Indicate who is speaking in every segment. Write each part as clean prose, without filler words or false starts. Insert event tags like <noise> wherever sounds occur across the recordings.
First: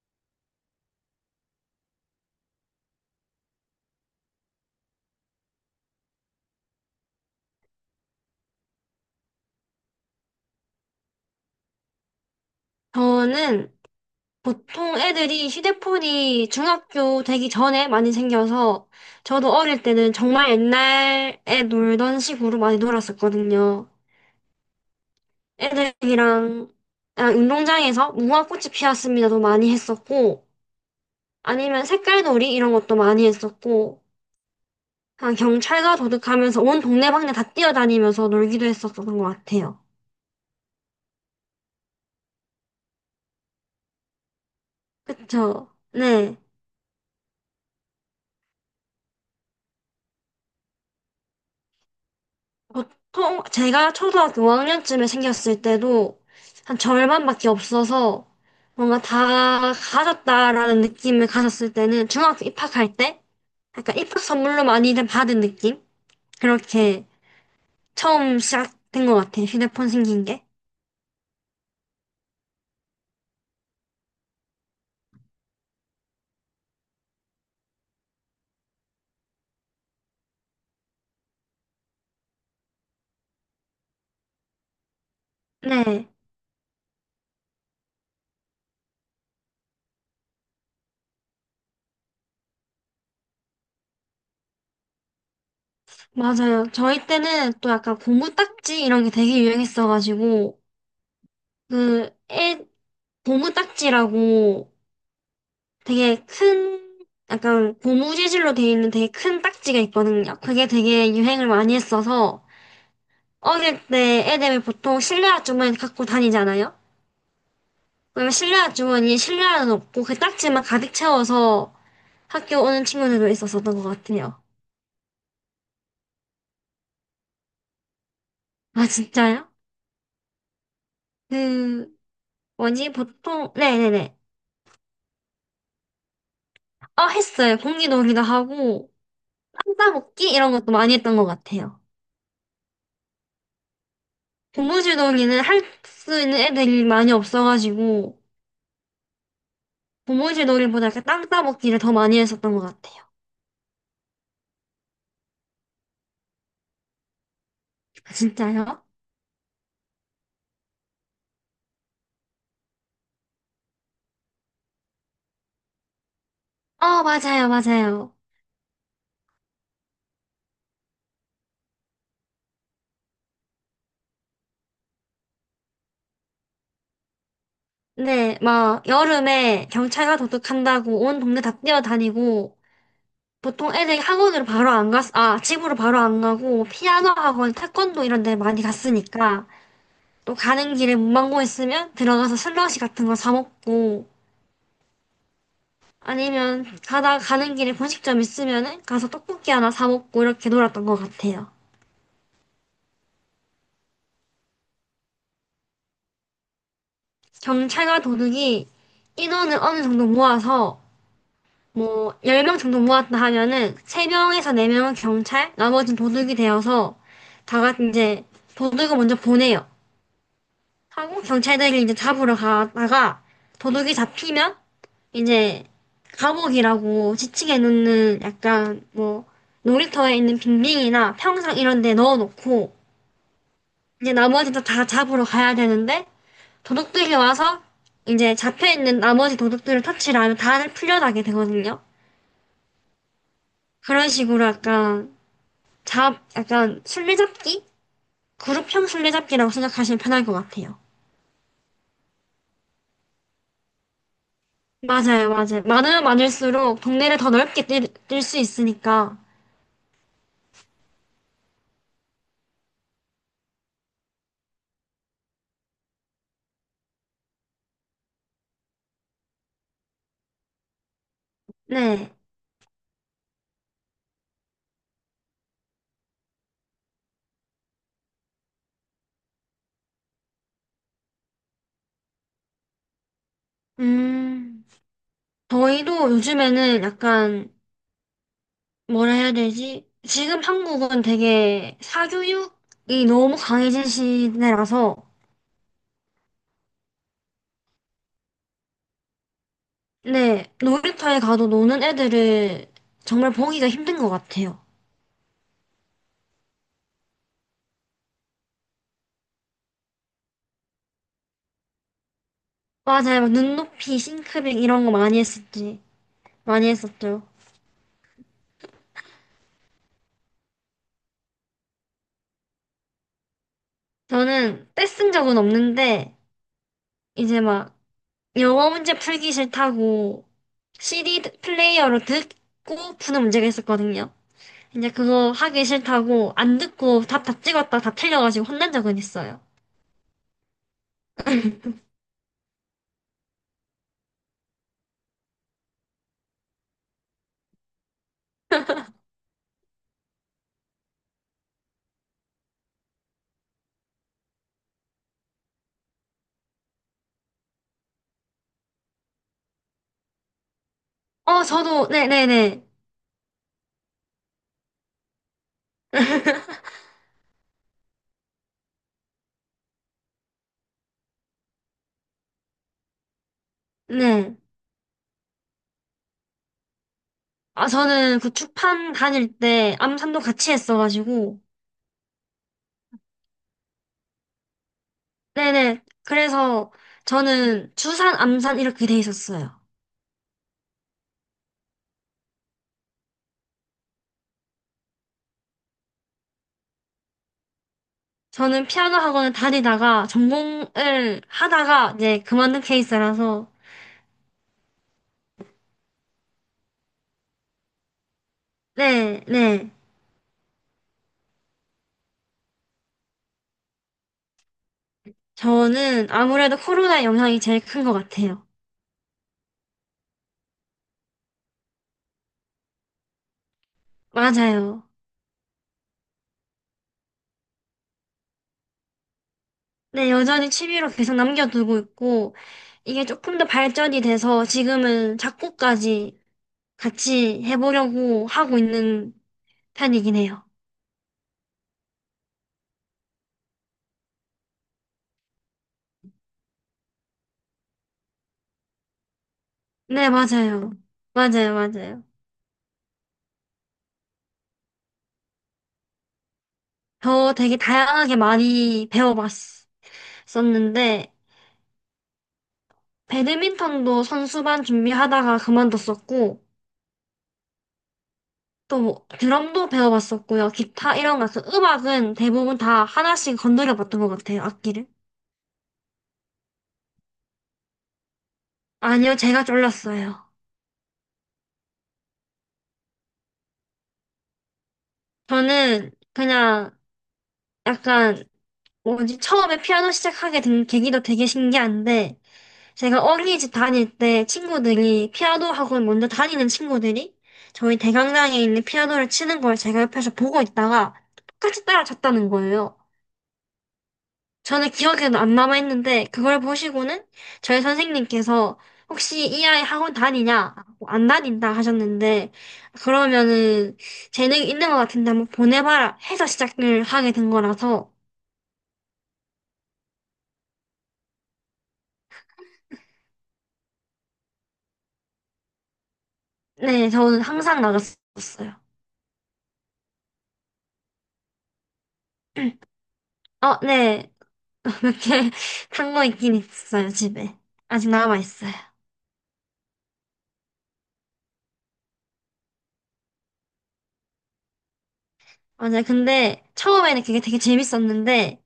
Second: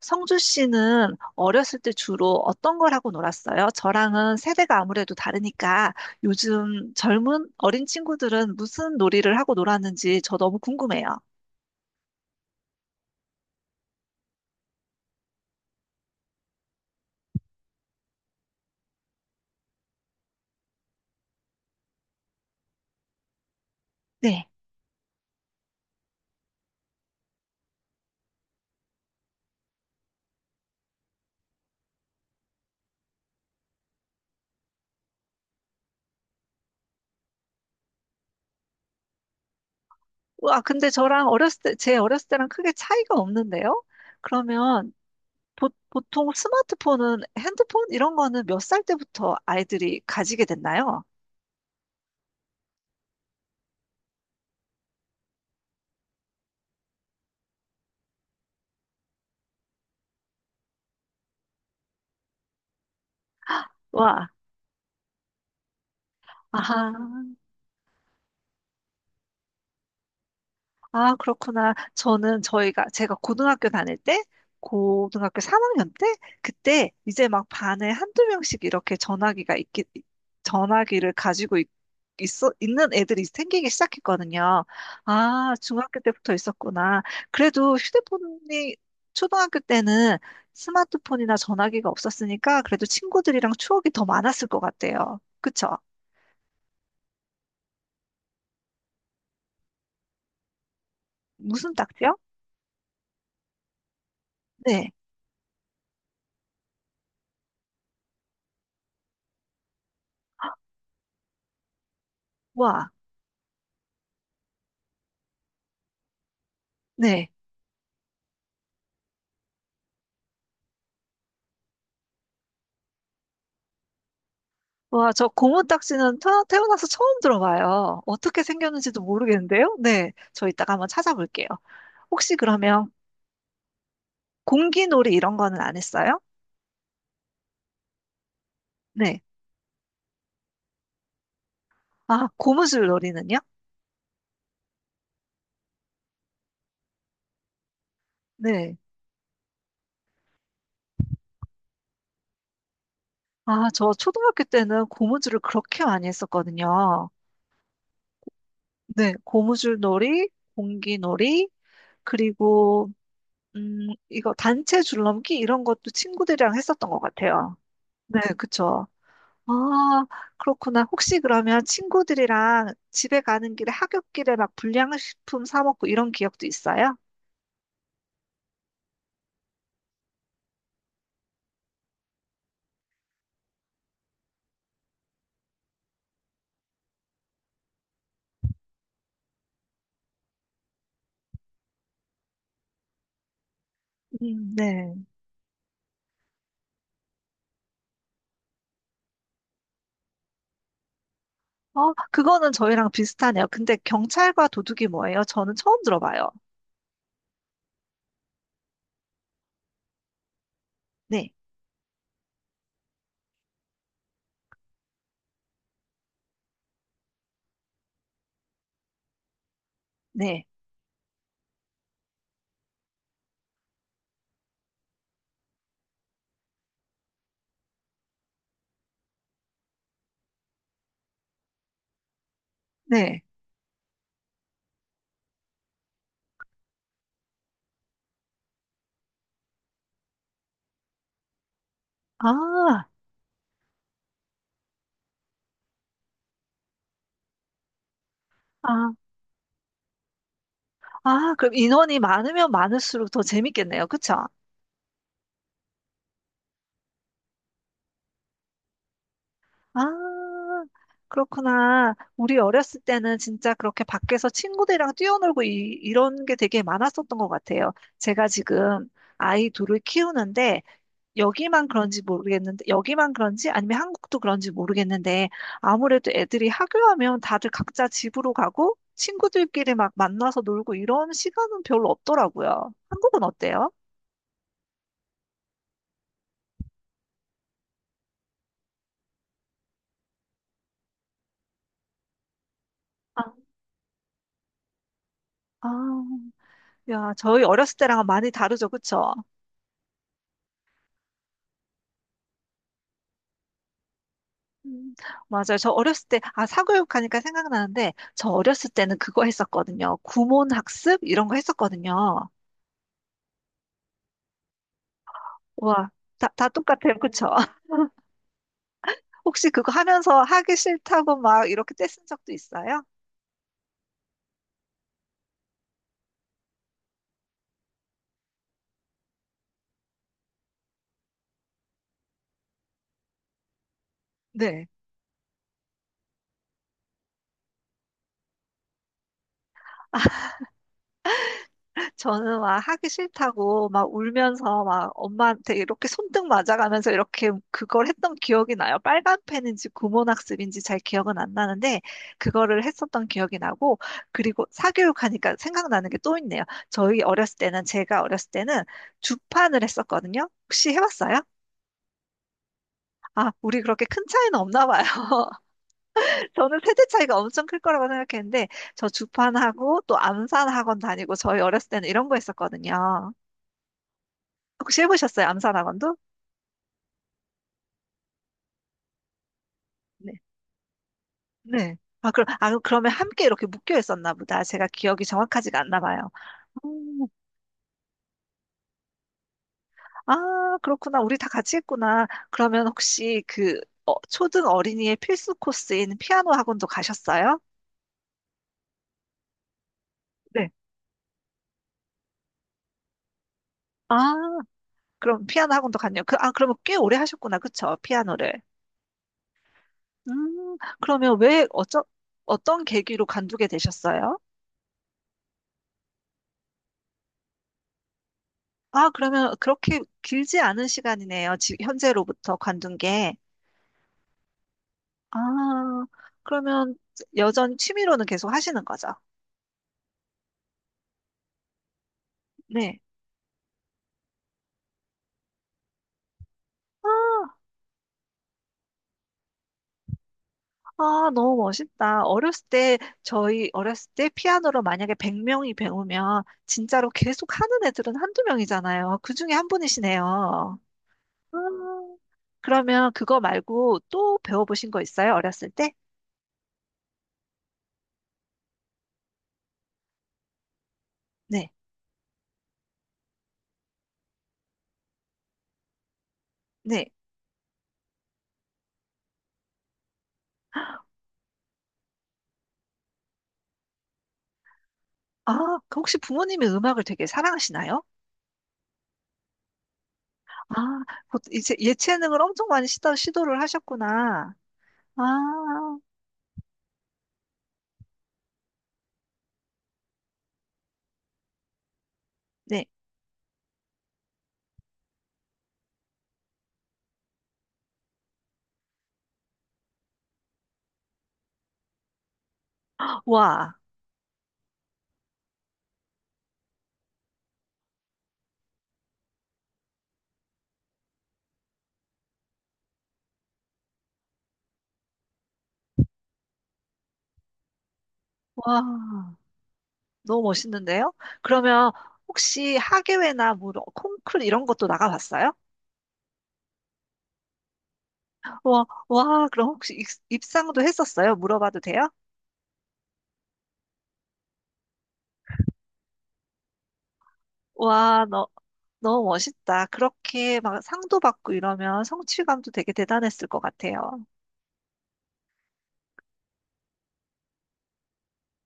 Speaker 1: 성주 씨는 어렸을 때 주로 어떤 걸 하고 놀았어요? 저랑은 세대가 아무래도 다르니까 요즘 젊은 어린 친구들은 무슨 놀이를 하고 놀았는지 저 너무 궁금해요.
Speaker 2: 저는 보통 애들이 휴대폰이 중학교 되기 전에 많이 생겨서 저도 어릴 때는 정말 옛날에 놀던 식으로 많이 놀았었거든요.
Speaker 1: 네.
Speaker 2: 애들이랑 그냥 운동장에서 무궁화꽃이 피었습니다도 많이 했었고, 아니면 색깔놀이 이런 것도 많이 했었고, 그냥 경찰과 도둑하면서 온 동네방네 다 뛰어다니면서 놀기도 했었던 것 같아요.
Speaker 1: 와, 근데 저랑 어렸을 때, 제 어렸을 때랑 크게 차이가 없는데요? 그러면 보,
Speaker 2: 그쵸?
Speaker 1: 보통
Speaker 2: 네.
Speaker 1: 스마트폰은 핸드폰 이런 거는 몇 살 때부터 아이들이 가지게 됐나요?
Speaker 2: 보통 제가 초등학교 5학년쯤에 생겼을 때도 한 절반밖에 없어서 뭔가 다 가졌다라는 느낌을 가졌을 때는 중학교 입학할 때 약간 입학
Speaker 1: 와,
Speaker 2: 선물로 많이들 받은 느낌? 그렇게
Speaker 1: 아하.
Speaker 2: 처음 시작된 것 같아요. 휴대폰 생긴 게.
Speaker 1: 아, 그렇구나. 제가 고등학교 다닐 때, 고등학교 3학년 때, 그때 이제 막 반에 한두 명씩 이렇게 전화기를 가지고 있, 있어, 있는 애들이 생기기 시작했거든요. 아, 중학교
Speaker 2: 네,
Speaker 1: 때부터 있었구나. 그래도 휴대폰이 초등학교 때는 스마트폰이나 전화기가 없었으니까 그래도 친구들이랑 추억이 더 많았을 것 같아요. 그쵸?
Speaker 2: 맞아요. 저희 때는 또 약간 고무딱지 이런 게 되게 유행했어가지고
Speaker 1: 무슨
Speaker 2: 그
Speaker 1: 딱지요?
Speaker 2: 애 고무딱지라고
Speaker 1: 네.
Speaker 2: 되게 큰, 약간 고무 재질로 되어 있는 되게 큰 딱지가 있거든요. 그게 되게 유행을 많이 했어서
Speaker 1: 와,
Speaker 2: 어릴 때 애들 보통 실내화 주머니 갖고 다니잖아요.
Speaker 1: 네.
Speaker 2: 그러면 실내화 주머니에 실내화는 없고 그 딱지만 가득 채워서 학교 오는 친구들도 있었었던 것 같아요.
Speaker 1: 와, 저 고무딱지는 태어나서 처음 들어봐요. 어떻게
Speaker 2: 아,
Speaker 1: 생겼는지도
Speaker 2: 진짜요?
Speaker 1: 모르겠는데요? 네, 저 이따가 한번 찾아볼게요.
Speaker 2: 그,
Speaker 1: 혹시 그러면
Speaker 2: 뭐지, 보통, 네네네.
Speaker 1: 공기놀이 이런 거는 안 했어요?
Speaker 2: 어, 했어요. 공기 놀이도 하고,
Speaker 1: 네.
Speaker 2: 땅 따먹기 이런 것도 많이 했던 것 같아요.
Speaker 1: 아, 고무줄놀이는요?
Speaker 2: 고무줄 놀이는 할 수 있는 애들이 많이 없어가지고,
Speaker 1: 네.
Speaker 2: 고무줄 놀이보다 이렇게 땅 따먹기를 더 많이 했었던 것 같아요.
Speaker 1: 아, 저 초등학교 때는 고무줄을 그렇게 많이 했었거든요.
Speaker 2: 아, 진짜요?
Speaker 1: 네, 고무줄놀이, 공기놀이, 그리고 이거 단체 줄넘기 이런 것도 친구들이랑 했었던 것
Speaker 2: 어, 맞아요,
Speaker 1: 같아요.
Speaker 2: 맞아요.
Speaker 1: 네, 그쵸. 아, 그렇구나. 혹시 그러면 친구들이랑 집에 가는 길에 하굣길에 막 불량식품 사 먹고 이런 기억도 있어요?
Speaker 2: 네, 막, 여름에 경찰과 도둑한다고 온 동네 다 뛰어다니고, 보통 애들이 학원으로 바로 안 갔, 아, 집으로 바로 안 가고, 피아노 학원, 태권도 이런 데 많이 갔으니까, 또 가는 길에 문방구 있으면 들어가서 슬러시 같은 거 사 먹고,
Speaker 1: 네.
Speaker 2: 아니면 가다 가는 길에 분식점 있으면은 가서 떡볶이 하나 사 먹고 이렇게 놀았던 것 같아요.
Speaker 1: 어, 그거는 저희랑 비슷하네요. 근데 경찰과 도둑이 뭐예요? 저는 처음 들어봐요.
Speaker 2: 경찰과 도둑이 인원을 어느 정도 모아서
Speaker 1: 네,
Speaker 2: 뭐 10명 정도 모았다 하면은 3명에서 4명은 경찰, 나머지는 도둑이 되어서 다 같이 이제 도둑을 먼저 보내요.
Speaker 1: 네,
Speaker 2: 하고 경찰들이 이제 잡으러 가다가 도둑이 잡히면 이제 감옥이라고 지치게 놓는 약간 뭐 놀이터에 있는 빙빙이나 평상 이런 데 넣어놓고
Speaker 1: 네.
Speaker 2: 이제 나머지도 다 잡으러 가야 되는데 도둑들이 와서 이제 잡혀 있는 나머지 도둑들을 터치를 하면 다들 풀려나게 되거든요.
Speaker 1: 아,
Speaker 2: 그런 식으로 약간 잡, 약간 술래잡기? 그룹형
Speaker 1: 아,
Speaker 2: 술래잡기라고 생각하시면 편할 것 같아요.
Speaker 1: 아, 그럼 인원이 많으면 많을수록 더 재밌겠네요. 그쵸?
Speaker 2: 맞아요, 맞아요. 많으면 많을수록 동네를 더 넓게 뛸 수 있으니까.
Speaker 1: 아, 그렇구나. 우리 어렸을 때는 진짜 그렇게 밖에서 친구들이랑 뛰어놀고 이런 게 되게 많았었던 것 같아요. 제가 지금 아이 둘을 키우는데
Speaker 2: 네.
Speaker 1: 여기만 그런지 아니면 한국도 그런지 모르겠는데, 아무래도 애들이 하교하면 다들 각자 집으로 가고 친구들끼리 막 만나서 놀고 이런 시간은 별로 없더라고요. 한국은 어때요?
Speaker 2: 음, 저희도 요즘에는 약간 뭐라 해야 되지? 지금 한국은 되게 사교육이
Speaker 1: 아,
Speaker 2: 너무 강해진 시대라서
Speaker 1: 아, 야, 저희 어렸을 때랑은 많이 다르죠, 그쵸?
Speaker 2: 네, 놀이터에 가도 노는 애들을 정말 보기가 힘든 것 같아요.
Speaker 1: 음, 맞아요. 저 어렸을 때, 아, 사교육하니까 생각나는데, 저 어렸을 때는 그거 했었거든요. 구몬학습? 이런 거 했었거든요.
Speaker 2: 맞아요. 막 눈높이, 싱크빙 이런 거 많이 했었지.
Speaker 1: 와, 다
Speaker 2: 많이
Speaker 1: 똑같아요.
Speaker 2: 했었죠.
Speaker 1: 그쵸? <laughs> 혹시 그거 하면서 하기 싫다고 막 이렇게 떼쓴 적도 있어요?
Speaker 2: 저는 떼쓴 적은 없는데, 이제 막 영어 문제 풀기 싫다고 CD 플레이어로 듣고 푸는 문제가 있었거든요.
Speaker 1: 네.
Speaker 2: 이제 그거 하기 싫다고 안 듣고 답 다 찍었다 다 틀려가지고 혼난 적은 있어요.
Speaker 1: 저는 막 하기 싫다고 막 울면서 막 엄마한테 이렇게 손등 맞아가면서 이렇게 그걸 했던 기억이 나요. 빨간 펜인지 구몬학습인지 잘 기억은 안 나는데 그거를 했었던 기억이 나고 그리고 사교육하니까 생각나는 게 또 있네요. 저희 어렸을 때는 제가 어렸을 때는 주판을 했었거든요. 혹시 해봤어요?
Speaker 2: 어, 저도, 네네네.
Speaker 1: 아, 우리 그렇게 큰 차이는 없나 봐요. <laughs> 저는
Speaker 2: <laughs>
Speaker 1: 세대 차이가 엄청 클 거라고 생각했는데 저 주판하고 또 암산학원 다니고 저희 어렸을 때는 이런 거 했었거든요.
Speaker 2: 네. 네.
Speaker 1: 혹시 해보셨어요? 암산학원도?
Speaker 2: 아, 저는 그 축판 다닐 때
Speaker 1: 네.
Speaker 2: 암산도 같이 했어가지고.
Speaker 1: 네. 아, 그러면 함께 이렇게 묶여 있었나 보다. 제가 기억이 정확하지가 않나
Speaker 2: 네네.
Speaker 1: 봐요.
Speaker 2: 그래서
Speaker 1: 음,
Speaker 2: 저는 주산, 암산 이렇게 돼 있었어요.
Speaker 1: 아, 그렇구나. 우리 다 같이 했구나. 그러면 혹시 그 어, 초등 어린이의 필수 코스인 피아노 학원도 가셨어요?
Speaker 2: 저는 피아노 학원을 다니다가
Speaker 1: 네.
Speaker 2: 전공을 하다가 이제 그만둔 케이스라서.
Speaker 1: 아, 그럼 피아노 학원도 갔네요. 아, 그러면 꽤 오래 하셨구나. 그쵸? 피아노를.
Speaker 2: 네, 네.
Speaker 1: 그러면 어떤 계기로 관두게 되셨어요?
Speaker 2: 저는 아무래도 코로나 영향이 제일 큰 것 같아요.
Speaker 1: 아, 그러면 그렇게 길지 않은 시간이네요. 현재로부터 관둔 게.
Speaker 2: 맞아요.
Speaker 1: 아, 그러면 여전히 취미로는 계속 하시는 거죠?
Speaker 2: 네, 여전히 취미로 계속 남겨두고 있고,
Speaker 1: 네.
Speaker 2: 이게 조금 더 발전이 돼서 지금은 작곡까지
Speaker 1: 아,
Speaker 2: 같이 해보려고 하고 있는 편이긴 해요.
Speaker 1: 아, 너무 멋있다. 어렸을 때, 저희 어렸을 때 피아노로 만약에 100명이 배우면 진짜로 계속 하는 애들은 한두 명이잖아요. 그 중에 한
Speaker 2: 네,
Speaker 1: 분이시네요.
Speaker 2: 맞아요. 맞아요,
Speaker 1: 아,
Speaker 2: 맞아요.
Speaker 1: 그러면 그거 말고 또 배워보신 거 있어요? 어렸을 때?
Speaker 2: 저 되게 다양하게 많이 배워봤었는데,
Speaker 1: 네.
Speaker 2: 배드민턴도 선수반 준비하다가 그만뒀었고,
Speaker 1: 네.
Speaker 2: 또 뭐, 드럼도 배워봤었고요. 기타 이런 거, 그 음악은 대부분 다 하나씩 건드려봤던 것 같아요, 악기를.
Speaker 1: 아, 그 혹시 부모님이 음악을 되게 사랑하시나요?
Speaker 2: 아니요, 제가 졸랐어요.
Speaker 1: 아, 곧 이제 예체능을 엄청 많이 시도를 하셨구나. 아,
Speaker 2: 저는 그냥 약간, 뭐지, 처음에 피아노 시작하게 된 계기도 되게 신기한데,
Speaker 1: 네.
Speaker 2: 제가 어린이집 다닐 때 친구들이 피아노 학원 먼저 다니는 친구들이 저희 대강당에 있는 피아노를 치는 걸 제가 옆에서 보고 있다가 똑같이 따라쳤다는 거예요.
Speaker 1: 와,
Speaker 2: 저는 기억에도 안 남아있는데 그걸 보시고는 저희 선생님께서 혹시 이 아이 학원 다니냐? 뭐안 다닌다 하셨는데 그러면은 재능이 있는 것 같은데 한번 보내봐라 해서 시작을 하게 된 거라서
Speaker 1: 와, 너무 멋있는데요? 그러면 혹시 하계회나 뭐 이런 콩쿨 이런 것도 나가봤어요?
Speaker 2: 네, 저는 항상 나갔었어요.
Speaker 1: 와, 와, 그럼 혹시 입상도 했었어요? 물어봐도 돼요?
Speaker 2: 어, 네. <laughs> 이렇게 산 거 있긴 있어요, 집에. 아직
Speaker 1: 와, 너,
Speaker 2: 남아있어요.
Speaker 1: 너무 멋있다. 그렇게 막 상도 받고 이러면 성취감도 되게 대단했을 것 같아요.
Speaker 2: 맞아요. 근데 처음에는 그게 되게 재밌었는데,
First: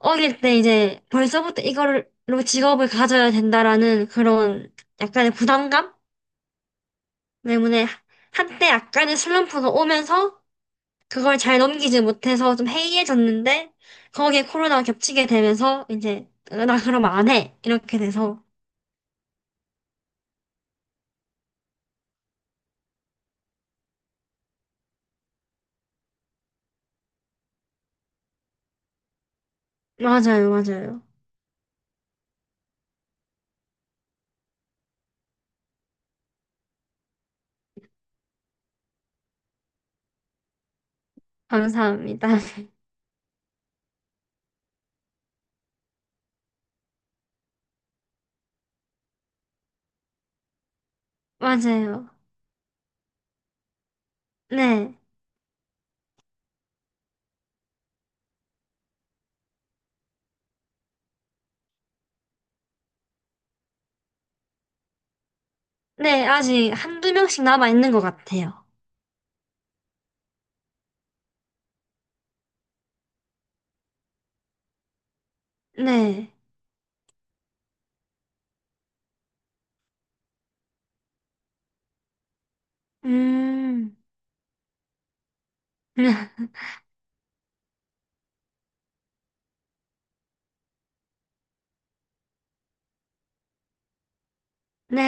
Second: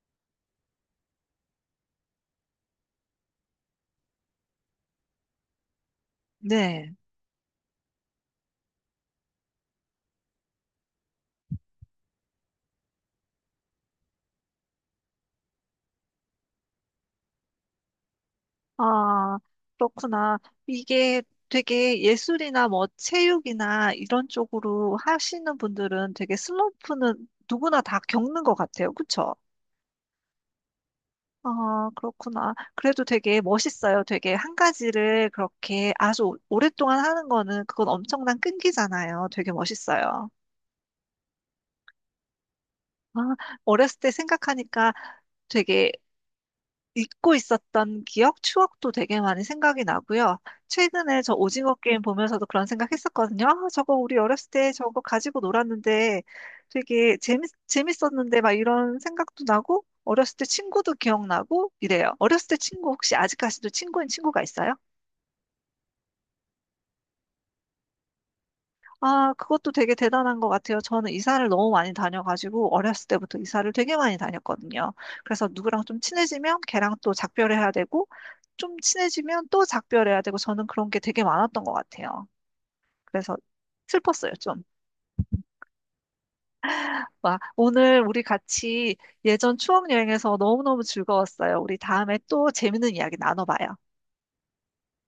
Speaker 2: 어릴 때 이제 벌써부터 이걸로 직업을 가져야 된다라는 그런 약간의 부담감
Speaker 1: 네.
Speaker 2: 때문에 한때 약간의 슬럼프가 오면서 그걸 잘 넘기지 못해서 좀 해이해졌는데, 거기에 코로나가 겹치게 되면서 이제 나 그러면 안 해. 이렇게 돼서.
Speaker 1: 아, 그렇구나. 이게 되게 예술이나 뭐 체육이나 이런 쪽으로 하시는 분들은 되게 슬럼프는 누구나 다 겪는 것 같아요. 그쵸?
Speaker 2: 맞아요, 맞아요.
Speaker 1: 아, 그렇구나. 그래도 되게 멋있어요. 되게 한 가지를 그렇게 아주 오랫동안 하는 거는 그건 엄청난 끈기잖아요. 되게 멋있어요.
Speaker 2: 감사합니다.
Speaker 1: 아, 어렸을 때 생각하니까 되게 잊고 있었던 기억, 추억도 되게 많이 생각이 나고요. 최근에 저
Speaker 2: <laughs>
Speaker 1: 오징어 게임
Speaker 2: 맞아요.
Speaker 1: 보면서도 그런 생각했었거든요. 아, 저거 우리 어렸을 때
Speaker 2: 네.
Speaker 1: 저거 가지고 놀았는데 되게 재밌었는데 막 이런 생각도 나고 어렸을 때 친구도 기억나고 이래요. 어렸을 때 친구 혹시 아직까지도 친구인 친구가 있어요?
Speaker 2: 네, 아직 한두 명씩 남아 있는 것 같아요.
Speaker 1: 아, 그것도 되게 대단한 것 같아요. 저는 이사를 너무 많이 다녀가지고 어렸을 때부터 이사를 되게 많이 다녔거든요. 그래서 누구랑 좀
Speaker 2: 네.
Speaker 1: 친해지면 걔랑 또 작별해야 되고 좀 친해지면 또 작별해야 되고 저는 그런 게 되게 많았던 것 같아요. 그래서
Speaker 2: 음.
Speaker 1: 슬펐어요, 좀.
Speaker 2: <laughs>
Speaker 1: 와, 오늘 우리 같이 예전 추억 여행에서 너무너무 즐거웠어요. 우리 다음에 또 재밌는 이야기 나눠봐요.
Speaker 2: 네.